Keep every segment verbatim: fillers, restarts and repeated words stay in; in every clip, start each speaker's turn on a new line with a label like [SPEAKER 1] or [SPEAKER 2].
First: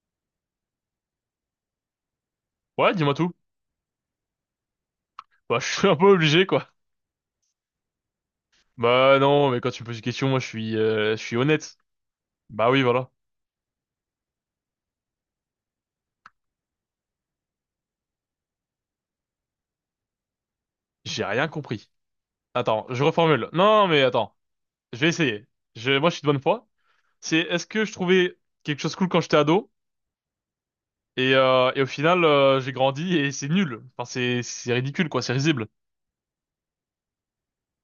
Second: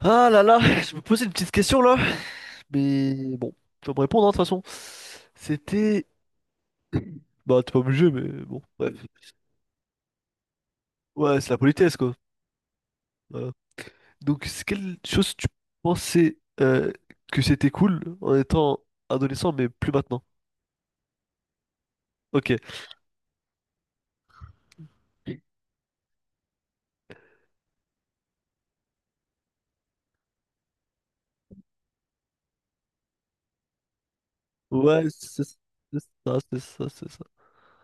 [SPEAKER 1] Ah là là, je me posais une petite question là,
[SPEAKER 2] Ouais, dis-moi tout.
[SPEAKER 1] mais bon, tu vas me répondre hein, de toute façon.
[SPEAKER 2] Bah, je suis un
[SPEAKER 1] C'était...
[SPEAKER 2] peu obligé, quoi.
[SPEAKER 1] Bah t'es pas obligé, mais bon, bref.
[SPEAKER 2] Bah non, mais quand tu me poses une question, moi, je suis, euh, je suis
[SPEAKER 1] Ouais, c'est la
[SPEAKER 2] honnête.
[SPEAKER 1] politesse quoi.
[SPEAKER 2] Bah oui, voilà.
[SPEAKER 1] Voilà. Donc c'est quelle chose tu pensais euh, que c'était cool en étant adolescent, mais plus maintenant?
[SPEAKER 2] J'ai rien compris.
[SPEAKER 1] Ok.
[SPEAKER 2] Attends, je reformule. Non, mais attends, je vais essayer. Je, moi, je suis de bonne foi. C'est, est-ce que je trouvais quelque chose cool quand j'étais ado et, euh, et au final, euh, j'ai grandi et c'est nul. Enfin, c'est, c'est
[SPEAKER 1] Ouais,
[SPEAKER 2] ridicule, quoi. C'est
[SPEAKER 1] c'est
[SPEAKER 2] risible.
[SPEAKER 1] c'est ça, c'est ça, c'est ça.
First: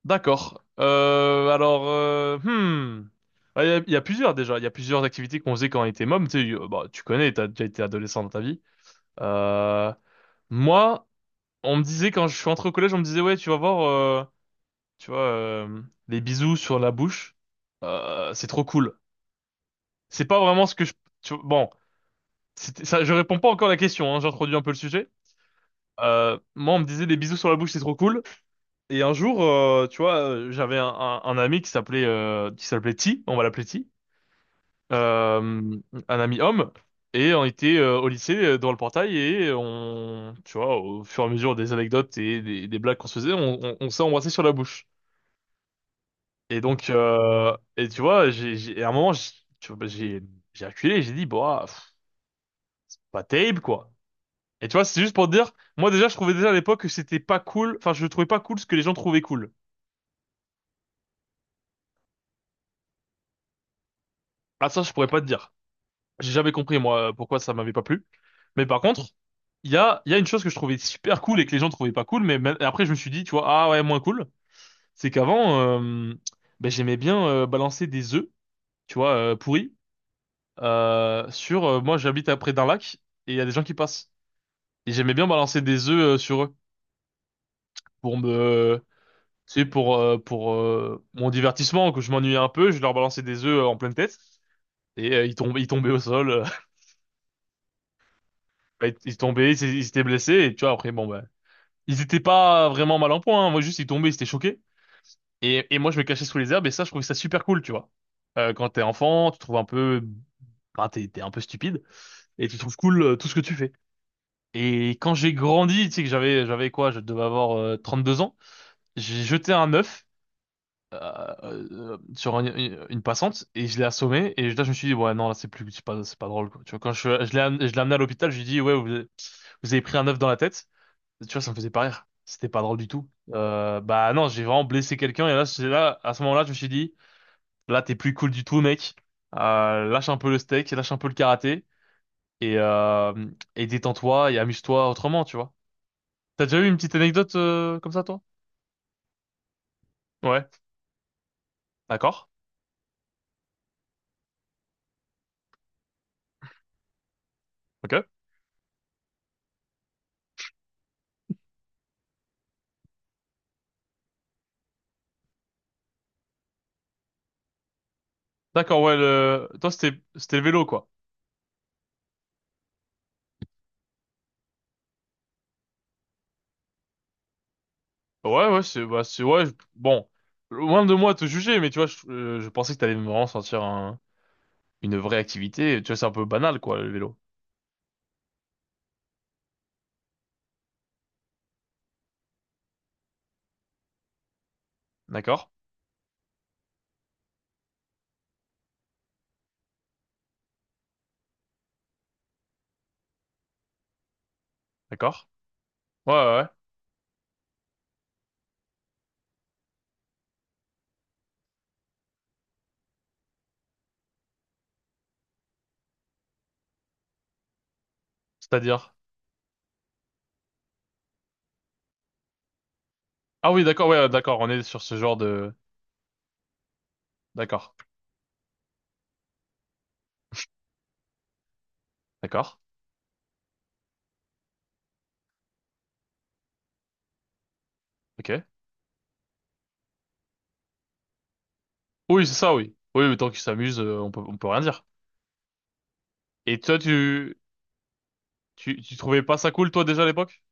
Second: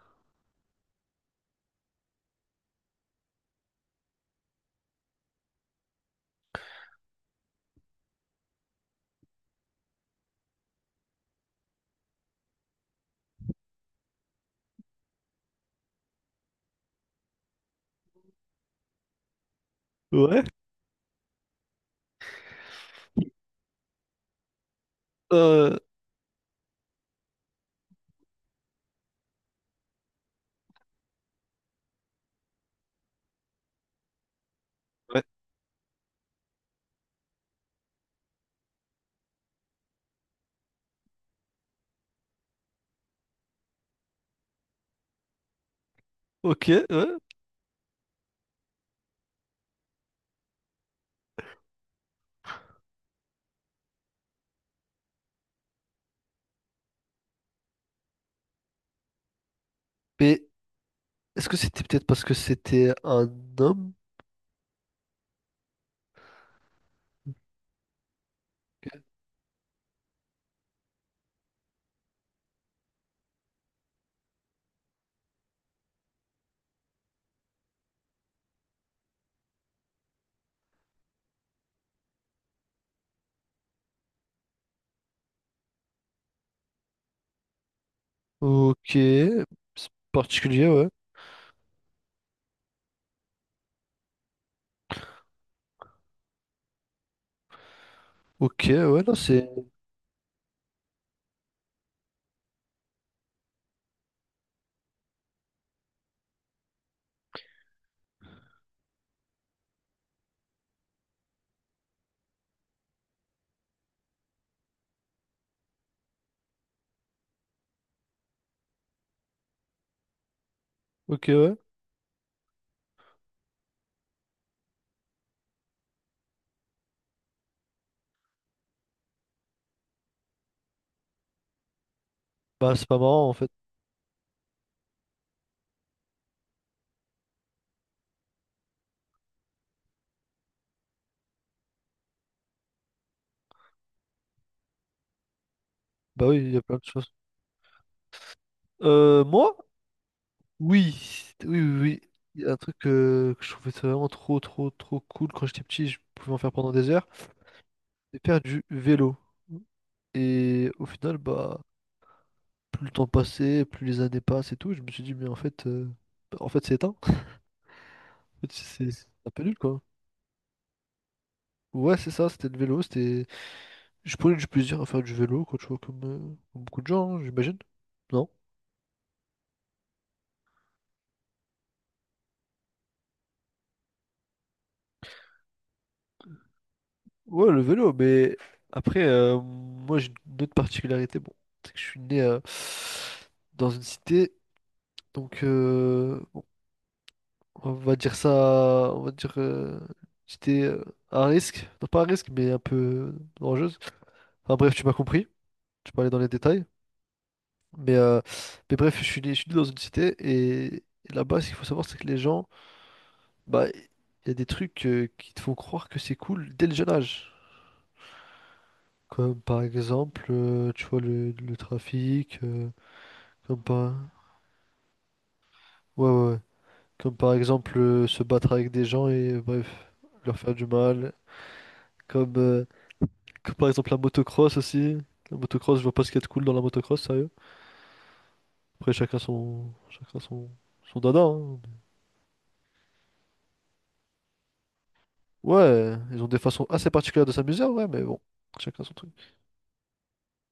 [SPEAKER 2] D'accord. Euh, alors, euh, hmm. Ah, Il y, a il y a plusieurs déjà, il y a plusieurs activités qu'on faisait quand on était môme, tu sais, euh, bah, tu connais, t'as déjà été adolescent dans ta vie. Euh, Moi, on me disait quand je suis entré au collège, on me disait ouais, tu vas voir, euh, tu vois, euh, les bisous sur la bouche, euh, c'est trop cool. C'est pas
[SPEAKER 1] Ouais.
[SPEAKER 2] vraiment ce que je, tu bon, c'était ça, je réponds pas encore à la question, hein, j'introduis un peu le sujet.
[SPEAKER 1] Euh...
[SPEAKER 2] Euh, moi, on me disait les bisous sur la bouche, c'est trop cool. Et un jour, euh, tu vois, euh, j'avais un, un, un ami qui s'appelait euh, qui s'appelait T, on va l'appeler T,
[SPEAKER 1] Ouais.
[SPEAKER 2] euh, un ami homme. Et on était euh, au lycée euh, dans le portail et on, tu vois, au fur et à mesure des anecdotes et des, des blagues qu'on se faisait, on, on, on s'est embrassé sur la bouche. Et
[SPEAKER 1] Ok,
[SPEAKER 2] donc,
[SPEAKER 1] ouais.
[SPEAKER 2] euh, et tu vois, j'ai, j'ai- et à un moment, j'ai, tu vois, j'ai j'ai reculé, j'ai dit, bah, pff, pas terrible, quoi. Et tu vois, c'est juste pour te dire, moi déjà, je trouvais déjà à l'époque que c'était pas cool, enfin, je trouvais pas cool ce que les gens trouvaient cool.
[SPEAKER 1] Mais est-ce que c'était peut-être parce que c'était un homme?
[SPEAKER 2] Ah, ça, je pourrais pas te dire. J'ai jamais compris, moi, pourquoi ça m'avait pas plu. Mais par contre, il y a, il y a une chose que je trouvais super cool et que les gens trouvaient pas cool, mais même- après, je me suis dit, tu vois, ah ouais, moins cool, c'est qu'avant, euh, ben, j'aimais bien euh, balancer des œufs, tu vois, euh, pourris, euh, sur, euh, moi, j'habite à près d'un lac, et il y a des gens qui passent. Et j'aimais bien balancer des œufs euh, sur eux pour
[SPEAKER 1] Ok.
[SPEAKER 2] me,
[SPEAKER 1] C'est
[SPEAKER 2] tu sais, pour euh, pour
[SPEAKER 1] particulier, ouais.
[SPEAKER 2] euh, mon divertissement, que je m'ennuyais un peu, je leur balançais des œufs euh, en pleine tête et euh, ils tombaient, ils tombaient au sol, euh,
[SPEAKER 1] Ok,
[SPEAKER 2] bah, ils
[SPEAKER 1] ouais, non,
[SPEAKER 2] ils
[SPEAKER 1] c'est...
[SPEAKER 2] tombaient, ils s'é- ils s'étaient blessés et tu vois après, bon, bah, ils étaient pas vraiment mal en point, hein. Moi juste ils tombaient, ils étaient choqués et et moi je me cachais sous les herbes et ça je trouvais ça super cool, tu vois. Euh, quand t'es enfant, tu trouves un peu, bah, t'es t'es un peu stupide et tu trouves cool euh, tout ce que tu fais. Et quand j'ai grandi, tu sais que j'avais j'avais quoi, je devais avoir euh, trente-deux ans, j'ai jeté un œuf
[SPEAKER 1] Ok,
[SPEAKER 2] euh,
[SPEAKER 1] ouais.
[SPEAKER 2] euh, sur un- une, une passante et je l'ai assommé et là je me suis dit ouais non, là c'est plus, c'est pas c'est pas drôle, quoi. Tu vois quand je, je l'ai am- je l'ai amené à l'hôpital, je lui ai dit ouais vous, avez vous avez pris un œuf dans la tête. Tu vois, ça me faisait pas rire. C'était pas
[SPEAKER 1] Bah,
[SPEAKER 2] drôle
[SPEAKER 1] c'est
[SPEAKER 2] du
[SPEAKER 1] pas
[SPEAKER 2] tout.
[SPEAKER 1] marrant en fait.
[SPEAKER 2] Euh, bah non, j'ai vraiment blessé quelqu'un et là, c'est là, à ce moment-là, je me suis dit là t'es plus cool du tout, mec. Euh, lâche un peu le steak, lâche un peu le karaté et euh, et détends-toi et amuse-toi autrement, tu vois.
[SPEAKER 1] Bah oui,
[SPEAKER 2] T'as
[SPEAKER 1] il y
[SPEAKER 2] déjà
[SPEAKER 1] a
[SPEAKER 2] eu
[SPEAKER 1] plein
[SPEAKER 2] une
[SPEAKER 1] de
[SPEAKER 2] petite
[SPEAKER 1] choses.
[SPEAKER 2] anecdote euh, comme ça, toi?
[SPEAKER 1] Euh, moi?
[SPEAKER 2] Ouais,
[SPEAKER 1] Oui, oui, oui, oui.
[SPEAKER 2] d'accord.
[SPEAKER 1] Il y a un truc euh, que je trouvais ça vraiment trop, trop, trop cool quand j'étais petit, je pouvais en faire pendant des heures.
[SPEAKER 2] OK.
[SPEAKER 1] C'est faire du vélo. Et au final, bah, plus le temps passait, plus les années passent et tout, je me suis dit, mais en fait, euh, en fait, c'est éteint. En fait,
[SPEAKER 2] D'accord,
[SPEAKER 1] C'est
[SPEAKER 2] ouais,
[SPEAKER 1] c'est un peu
[SPEAKER 2] le,
[SPEAKER 1] nul,
[SPEAKER 2] toi
[SPEAKER 1] quoi.
[SPEAKER 2] c'était c'était le vélo, quoi.
[SPEAKER 1] Ouais, c'est ça, c'était le vélo, c'était... Je prenais du plaisir à faire du vélo, quoi, tu vois, comme, euh, comme beaucoup de gens, hein, j'imagine. Non?
[SPEAKER 2] Ouais, ouais, c'est, bah, c'est, ouais, je- bon, loin de moi te juger, mais tu vois, je, euh, je pensais que t'allais vraiment sentir un- une vraie activité. Tu vois, c'est un peu banal, quoi, le vélo.
[SPEAKER 1] Ouais, le vélo, mais après, euh, moi j'ai une autre particularité. Bon, c'est que je suis né euh, dans une cité, donc
[SPEAKER 2] D'accord?
[SPEAKER 1] euh, bon, on va dire ça, on va dire euh, j'étais euh, à un risque, non pas à risque, mais un peu dangereuse. Enfin bref, tu m'as compris,
[SPEAKER 2] D'accord?
[SPEAKER 1] je peux aller
[SPEAKER 2] Ouais,
[SPEAKER 1] dans
[SPEAKER 2] ouais,
[SPEAKER 1] les
[SPEAKER 2] ouais.
[SPEAKER 1] détails. Mais, euh, mais bref, je suis né, je suis né dans une cité et, et là-bas, ce qu'il faut savoir, c'est que les gens, bah, il y a des trucs euh, qui te font croire que c'est cool dès le jeune âge.
[SPEAKER 2] C'est-à-dire?
[SPEAKER 1] Comme par exemple, euh, tu vois, le, le trafic, euh,
[SPEAKER 2] Ah
[SPEAKER 1] comme
[SPEAKER 2] oui, d'accord,
[SPEAKER 1] par...
[SPEAKER 2] ouais, d'accord, on est sur ce genre de.
[SPEAKER 1] Ouais, ouais, ouais. Comme par
[SPEAKER 2] D'accord,
[SPEAKER 1] exemple, euh, se battre avec des gens et, euh, bref, leur faire du mal. Comme,
[SPEAKER 2] d'accord,
[SPEAKER 1] euh, comme par exemple la motocross aussi. La motocross, je vois pas ce qu'il y a de cool dans la motocross, sérieux.
[SPEAKER 2] ok.
[SPEAKER 1] Après, chacun son... Chacun son... Son dada, hein.
[SPEAKER 2] Oui, c'est ça, oui. Oui, mais tant qu'ils s'amusent, euh, on peut, on peut rien dire.
[SPEAKER 1] Ouais, ils ont des
[SPEAKER 2] Et
[SPEAKER 1] façons
[SPEAKER 2] toi,
[SPEAKER 1] assez particulières de
[SPEAKER 2] tu,
[SPEAKER 1] s'amuser, ouais, mais bon,
[SPEAKER 2] tu,
[SPEAKER 1] chacun son
[SPEAKER 2] tu
[SPEAKER 1] truc.
[SPEAKER 2] trouvais pas ça cool, toi, déjà, à l'époque?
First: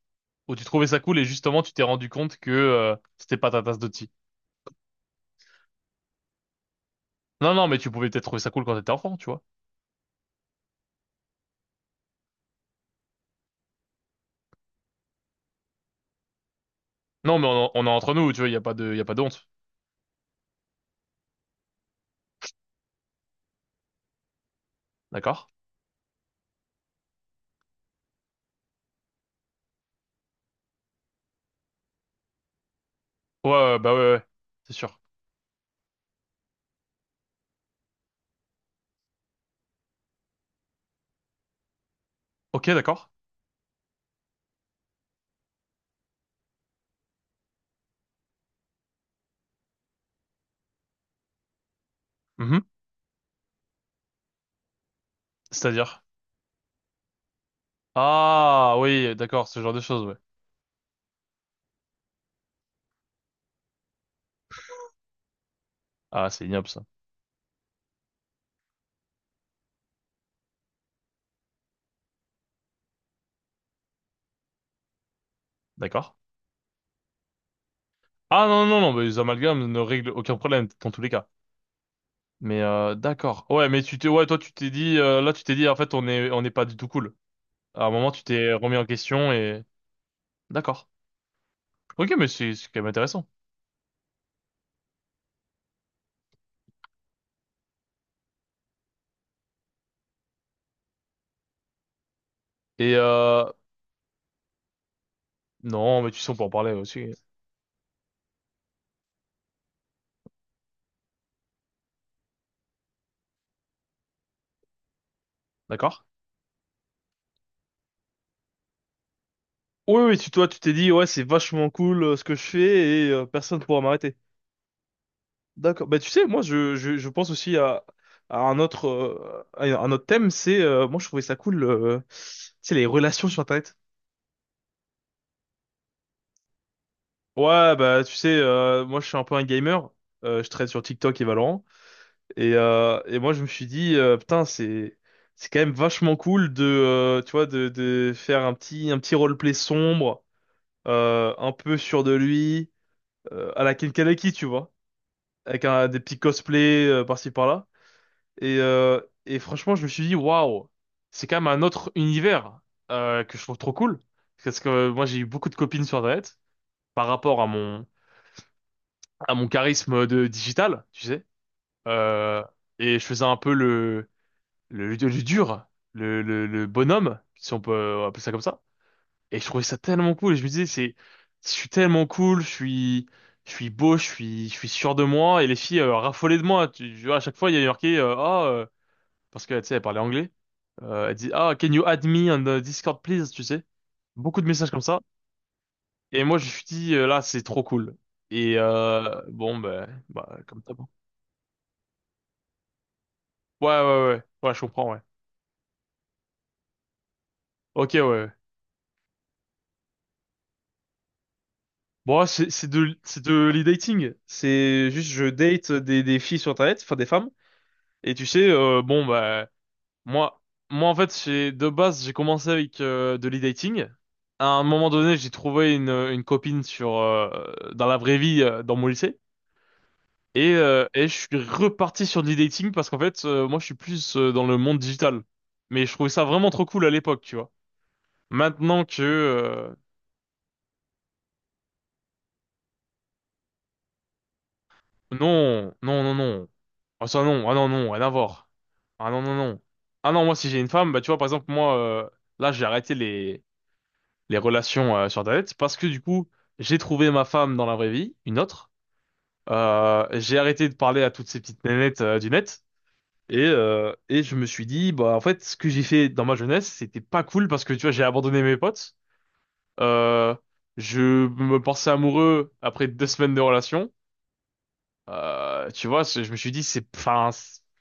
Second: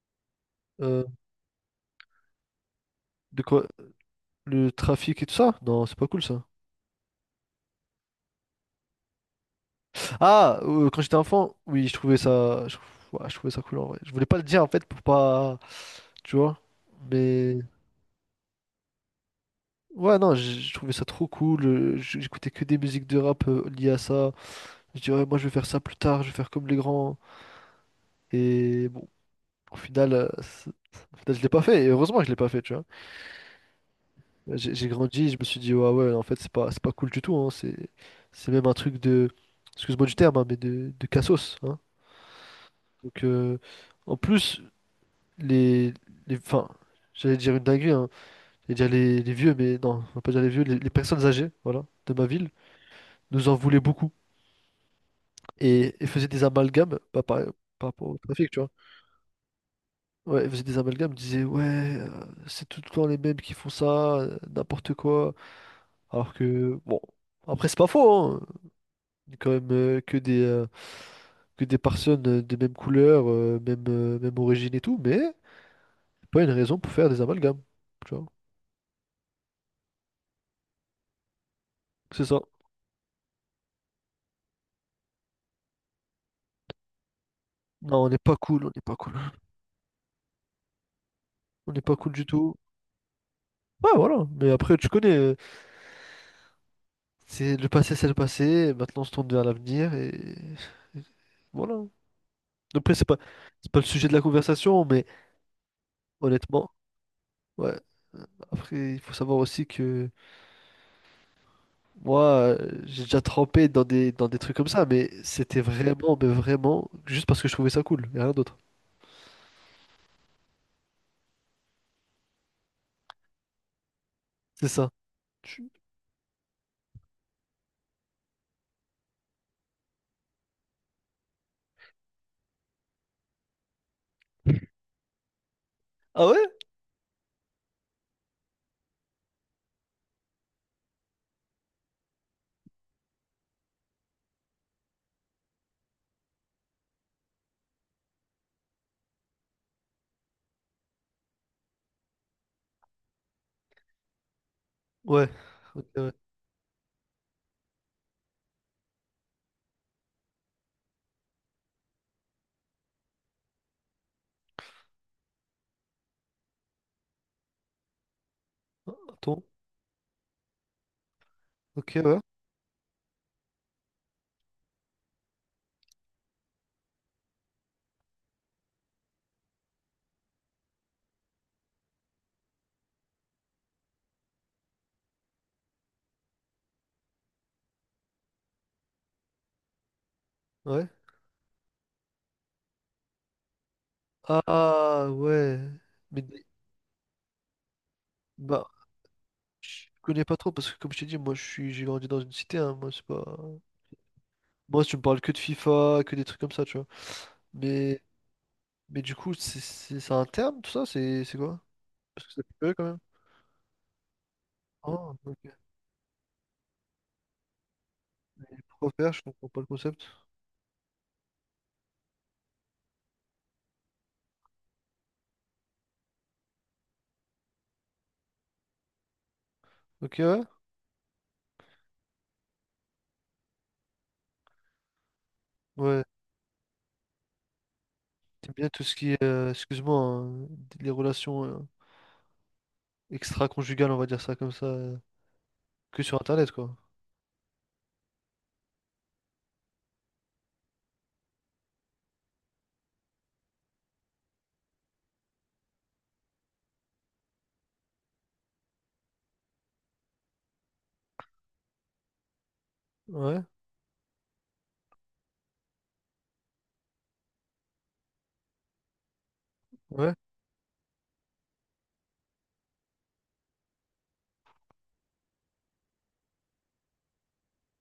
[SPEAKER 2] Ou tu trouvais ça
[SPEAKER 1] Euh,
[SPEAKER 2] cool et justement, tu t'es rendu compte que, euh, c'était
[SPEAKER 1] de
[SPEAKER 2] pas ta
[SPEAKER 1] quoi?
[SPEAKER 2] tasse de thé?
[SPEAKER 1] Le trafic et tout ça? Non, c'est pas cool ça.
[SPEAKER 2] Non, non, mais tu pouvais peut-être trouver ça cool quand t'étais enfant, tu vois.
[SPEAKER 1] Ah, euh, quand j'étais enfant, oui, je trouvais ça, je, ouais, je trouvais ça cool en vrai. Je voulais pas le dire en fait pour pas, tu vois.
[SPEAKER 2] Non, mais
[SPEAKER 1] Mais
[SPEAKER 2] on, on est entre nous, tu vois, il n'y a pas de, il a pas de honte.
[SPEAKER 1] ouais, non, je je trouvais ça trop cool. euh, j- J'écoutais que des musiques de rap euh, liées à ça. Je disais, ouais, moi
[SPEAKER 2] D'accord?
[SPEAKER 1] je vais faire ça plus tard, je vais faire comme les grands. Et bon, au final, euh, c'est- au final, je l'ai pas fait. Et heureusement que je l'ai pas fait, tu vois.
[SPEAKER 2] Ouais, ouais, bah ouais, ouais, c'est
[SPEAKER 1] J'ai j'ai
[SPEAKER 2] sûr.
[SPEAKER 1] grandi, je me suis dit, ouais, ouais, en fait, c'est pas, c'est pas cool du tout. Hein, C'est, c'est même un truc de, excuse-moi du terme, hein, mais de, de cassos, hein.
[SPEAKER 2] Ok, d'accord.
[SPEAKER 1] Donc, euh, en plus, les, les, enfin, j'allais dire une dinguerie, hein. J'allais dire les, les vieux, mais non, on va pas dire les vieux, les, les personnes âgées, voilà, de ma ville,
[SPEAKER 2] Mhm.
[SPEAKER 1] nous en voulaient beaucoup et,
[SPEAKER 2] C'est-à-dire?
[SPEAKER 1] et faisaient des amalgames, pas par, par rapport au trafic, tu vois.
[SPEAKER 2] Ah, oui, d'accord, ce genre de choses, ouais.
[SPEAKER 1] Ouais, ils faisaient des amalgames, ils disaient, ouais, euh, c'est tout le temps les mêmes qui font ça, euh, n'importe quoi.
[SPEAKER 2] Ah,
[SPEAKER 1] Alors
[SPEAKER 2] c'est ignoble,
[SPEAKER 1] que,
[SPEAKER 2] ça.
[SPEAKER 1] bon, après, c'est pas faux, hein. Il y a quand même, euh, que des, euh, que des personnes euh, des mêmes couleurs, euh, même, euh, même origine et tout, mais
[SPEAKER 2] D'accord.
[SPEAKER 1] c'est pas une raison pour faire des amalgames, tu vois.
[SPEAKER 2] Ah, non, non, non, mais les amalgames ne règlent aucun problème, dans tous les cas.
[SPEAKER 1] C'est ça.
[SPEAKER 2] Mais, euh, d'accord. Ouais, mais tu t'es, ouais, toi, tu t'es dit, euh, là, tu t'es dit, en fait, on est, on n'est pas du tout cool. À un
[SPEAKER 1] Non, on
[SPEAKER 2] moment,
[SPEAKER 1] n'est
[SPEAKER 2] tu
[SPEAKER 1] pas
[SPEAKER 2] t'es
[SPEAKER 1] cool, on
[SPEAKER 2] remis
[SPEAKER 1] n'est
[SPEAKER 2] en
[SPEAKER 1] pas cool.
[SPEAKER 2] question et, d'accord.
[SPEAKER 1] On n'est pas
[SPEAKER 2] Ok,
[SPEAKER 1] cool du
[SPEAKER 2] mais
[SPEAKER 1] tout.
[SPEAKER 2] c'est, c'est quand même intéressant.
[SPEAKER 1] Ouais, voilà. Mais après, tu connais, euh, c'est le passé, c'est le passé. Maintenant, on se tourne vers l'avenir et... et voilà. Après,
[SPEAKER 2] Et,
[SPEAKER 1] c'est pas,
[SPEAKER 2] euh,
[SPEAKER 1] c'est pas le sujet de la conversation, mais
[SPEAKER 2] non, mais tu sais, on peut en
[SPEAKER 1] honnêtement,
[SPEAKER 2] parler aussi.
[SPEAKER 1] ouais. Après, il faut savoir aussi que moi, euh, j'ai déjà trempé dans des, dans des trucs comme ça, mais c'était
[SPEAKER 2] D'accord?
[SPEAKER 1] vraiment, mais vraiment, juste parce que je trouvais ça cool, et rien d'autre.
[SPEAKER 2] Oui, oui, tu, toi, tu t'es dit, ouais, c'est vachement cool euh, ce que je fais et euh, personne ne pourra m'arrêter.
[SPEAKER 1] C'est ça. Tu-
[SPEAKER 2] D'accord. Bah, tu sais, moi, je, je, je pense aussi à, à un autre, euh, à un autre thème, c'est, euh, moi, je trouvais ça cool, euh, tu sais, les relations sur Internet.
[SPEAKER 1] Ah ouais?
[SPEAKER 2] Ouais, bah, tu sais, euh, moi, je suis un peu un gamer, euh, je traîne sur TikTok et Valorant, et, euh, et moi, je me suis dit, euh, putain, c'est, c'est quand même vachement cool de, euh, tu vois, de, de faire un petit, un petit roleplay sombre, euh, un peu sûr de lui, euh, à la Ken Kaneki, tu vois.
[SPEAKER 1] Ouais.
[SPEAKER 2] Avec
[SPEAKER 1] Ok,
[SPEAKER 2] un- des
[SPEAKER 1] ouais.
[SPEAKER 2] petits cosplays euh, par-ci par-là. Et, euh, et franchement, je me suis dit, waouh, c'est quand même un autre univers euh, que je trouve trop cool. Parce que euh, moi, j'ai eu beaucoup de copines sur Internet par rapport à mon, à
[SPEAKER 1] Attends.
[SPEAKER 2] mon charisme de digital, tu sais.
[SPEAKER 1] Ok, ouais.
[SPEAKER 2] Euh, et je faisais un peu le, le, le dur, le, le, le bonhomme, si on peut appeler ça comme ça. Et je trouvais ça tellement cool. Et je me disais, c'est, je suis tellement cool, je suis, je suis beau, je suis, je suis sûr de moi. Et les filles euh, raffolaient de moi. Tu, tu vois, à chaque fois, il y a marqué, euh, ah, euh, parce que, tu sais, elle parlait anglais.
[SPEAKER 1] Ouais.
[SPEAKER 2] Euh, elle dit, ah, can you add me on the Discord, please, tu sais. Beaucoup de messages comme ça.
[SPEAKER 1] Ah ouais. Mais
[SPEAKER 2] Et moi, je me suis dit, euh, là, c'est trop cool. Et
[SPEAKER 1] bah,
[SPEAKER 2] euh, bon,
[SPEAKER 1] je
[SPEAKER 2] bah,
[SPEAKER 1] connais pas
[SPEAKER 2] bah,
[SPEAKER 1] trop
[SPEAKER 2] comme
[SPEAKER 1] parce
[SPEAKER 2] ça.
[SPEAKER 1] que
[SPEAKER 2] Bon.
[SPEAKER 1] comme je t'ai dit, moi je suis j'ai grandi dans une cité, hein, moi c'est pas.
[SPEAKER 2] Ouais, ouais, ouais. Ouais, je
[SPEAKER 1] Moi
[SPEAKER 2] comprends,
[SPEAKER 1] tu
[SPEAKER 2] ouais.
[SPEAKER 1] me parles que de FIFA, que des trucs comme ça, tu vois.
[SPEAKER 2] Ok, ouais.
[SPEAKER 1] Mais
[SPEAKER 2] Ouais.
[SPEAKER 1] mais du coup, c'est c'est- c'est un terme tout ça, c'est c'est quoi?
[SPEAKER 2] Bon,
[SPEAKER 1] Parce
[SPEAKER 2] ouais,
[SPEAKER 1] que ça
[SPEAKER 2] c'est c'est
[SPEAKER 1] peut quand même.
[SPEAKER 2] de, c'est de l'e-dating. C'est juste,
[SPEAKER 1] Ah,
[SPEAKER 2] je
[SPEAKER 1] ok.
[SPEAKER 2] date des, des filles sur Internet, enfin des femmes. Et tu sais, euh,
[SPEAKER 1] Pourquoi
[SPEAKER 2] bon,
[SPEAKER 1] faire? Je comprends
[SPEAKER 2] bah,
[SPEAKER 1] pas le concept.
[SPEAKER 2] Moi, moi en fait, j'ai de base, j'ai commencé avec euh, de l'e-dating. À un moment donné, j'ai trouvé une, une copine sur euh, dans la vraie vie, euh, dans mon lycée,
[SPEAKER 1] Ok, ouais.
[SPEAKER 2] et euh, et je suis reparti sur de l'e-dating parce qu'en fait, euh, moi, je suis plus euh, dans le monde digital. Mais je
[SPEAKER 1] Ouais.
[SPEAKER 2] trouvais ça vraiment trop cool à l'époque, tu vois.
[SPEAKER 1] T'aimes bien tout
[SPEAKER 2] Maintenant
[SPEAKER 1] ce
[SPEAKER 2] que
[SPEAKER 1] qui est, euh,
[SPEAKER 2] euh,
[SPEAKER 1] excuse-moi, hein, les relations euh, extra-conjugales, on va dire ça comme ça, euh,
[SPEAKER 2] non, non,
[SPEAKER 1] que
[SPEAKER 2] non,
[SPEAKER 1] sur
[SPEAKER 2] non,
[SPEAKER 1] Internet, quoi.
[SPEAKER 2] ah ça non, ah non, non, rien à voir. Ah non, non, non. Ah non, moi, si j'ai une femme, bah tu vois, par exemple, moi, euh, là, j'ai arrêté les relations euh, sur Internet, parce que du coup, j'ai trouvé ma femme dans la vraie vie, une autre. Euh, j'ai arrêté de parler à toutes ces petites nénettes euh, du net. Et,
[SPEAKER 1] Ouais,
[SPEAKER 2] euh, et je me suis dit, bah en fait, ce que j'ai fait dans ma jeunesse, c'était pas cool parce que tu vois, j'ai abandonné mes potes.
[SPEAKER 1] ouais.
[SPEAKER 2] Euh, je me pensais amoureux après deux semaines de relation. Euh, tu vois, c'est- je me suis dit, c'est, enfin,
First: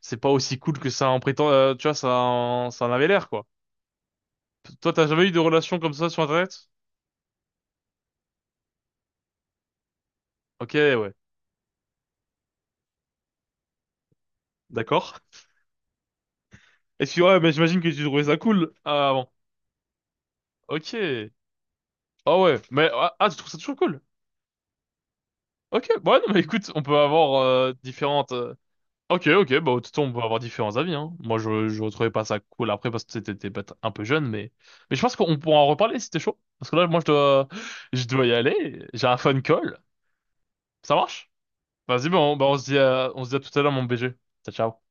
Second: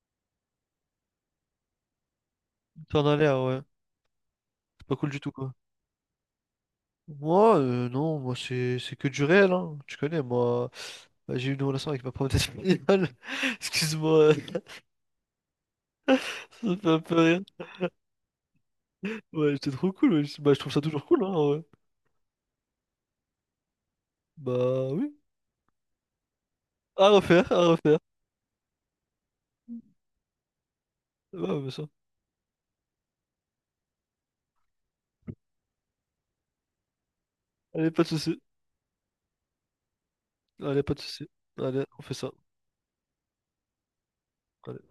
[SPEAKER 2] c'est pas aussi cool que ça en prétend. Euh, tu vois, ça, en- ça en
[SPEAKER 1] T'en
[SPEAKER 2] avait
[SPEAKER 1] as
[SPEAKER 2] l'air,
[SPEAKER 1] l'air,
[SPEAKER 2] quoi.
[SPEAKER 1] ouais. C'est
[SPEAKER 2] Toi,
[SPEAKER 1] pas
[SPEAKER 2] t'as
[SPEAKER 1] cool du
[SPEAKER 2] jamais
[SPEAKER 1] tout,
[SPEAKER 2] eu de
[SPEAKER 1] quoi.
[SPEAKER 2] relation comme ça sur Internet?
[SPEAKER 1] Moi, euh, non, moi c'est c'est que du réel, hein. Tu connais, moi.
[SPEAKER 2] Ok, ouais,
[SPEAKER 1] Bah, j'ai eu une relation avec ma prof d'espagnol. Excuse-moi, euh,
[SPEAKER 2] d'accord.
[SPEAKER 1] ça me fait un
[SPEAKER 2] Et
[SPEAKER 1] peu
[SPEAKER 2] si, ouais,
[SPEAKER 1] rire.
[SPEAKER 2] mais j'imagine que tu trouvais ça cool. Ah, bon.
[SPEAKER 1] Ouais, c'était trop cool, ouais. Bah, je trouve ça
[SPEAKER 2] Ok.
[SPEAKER 1] toujours cool, hein, en vrai.
[SPEAKER 2] Ah ouais. Mais, ah, ah, tu trouves ça toujours cool?
[SPEAKER 1] Bah, oui.
[SPEAKER 2] Ok. Bon, ouais, non, mais écoute, on peut
[SPEAKER 1] À
[SPEAKER 2] avoir
[SPEAKER 1] refaire, à
[SPEAKER 2] euh,
[SPEAKER 1] refaire.
[SPEAKER 2] différentes. euh, Ok, ok, bah, tout on peut avoir différents avis, hein. Moi,
[SPEAKER 1] Ouais,
[SPEAKER 2] je,
[SPEAKER 1] bien
[SPEAKER 2] je
[SPEAKER 1] sûr.
[SPEAKER 2] retrouvais pas ça cool après parce que t'étais t'étais peut-être un peu jeune, mais. Mais je pense qu'on pourra en reparler si t'es chaud. Parce que là, moi, je dois,
[SPEAKER 1] Allez, pas
[SPEAKER 2] je
[SPEAKER 1] de
[SPEAKER 2] dois y
[SPEAKER 1] soucis.
[SPEAKER 2] aller. J'ai un phone call.
[SPEAKER 1] Allez, pas
[SPEAKER 2] Ça
[SPEAKER 1] de soucis.
[SPEAKER 2] marche?
[SPEAKER 1] Allez, on
[SPEAKER 2] Vas-y,
[SPEAKER 1] fait ça.
[SPEAKER 2] bon, bah, on se dit à, on se dit à tout à l'heure, mon B G. Ciao,
[SPEAKER 1] Allez.
[SPEAKER 2] ciao.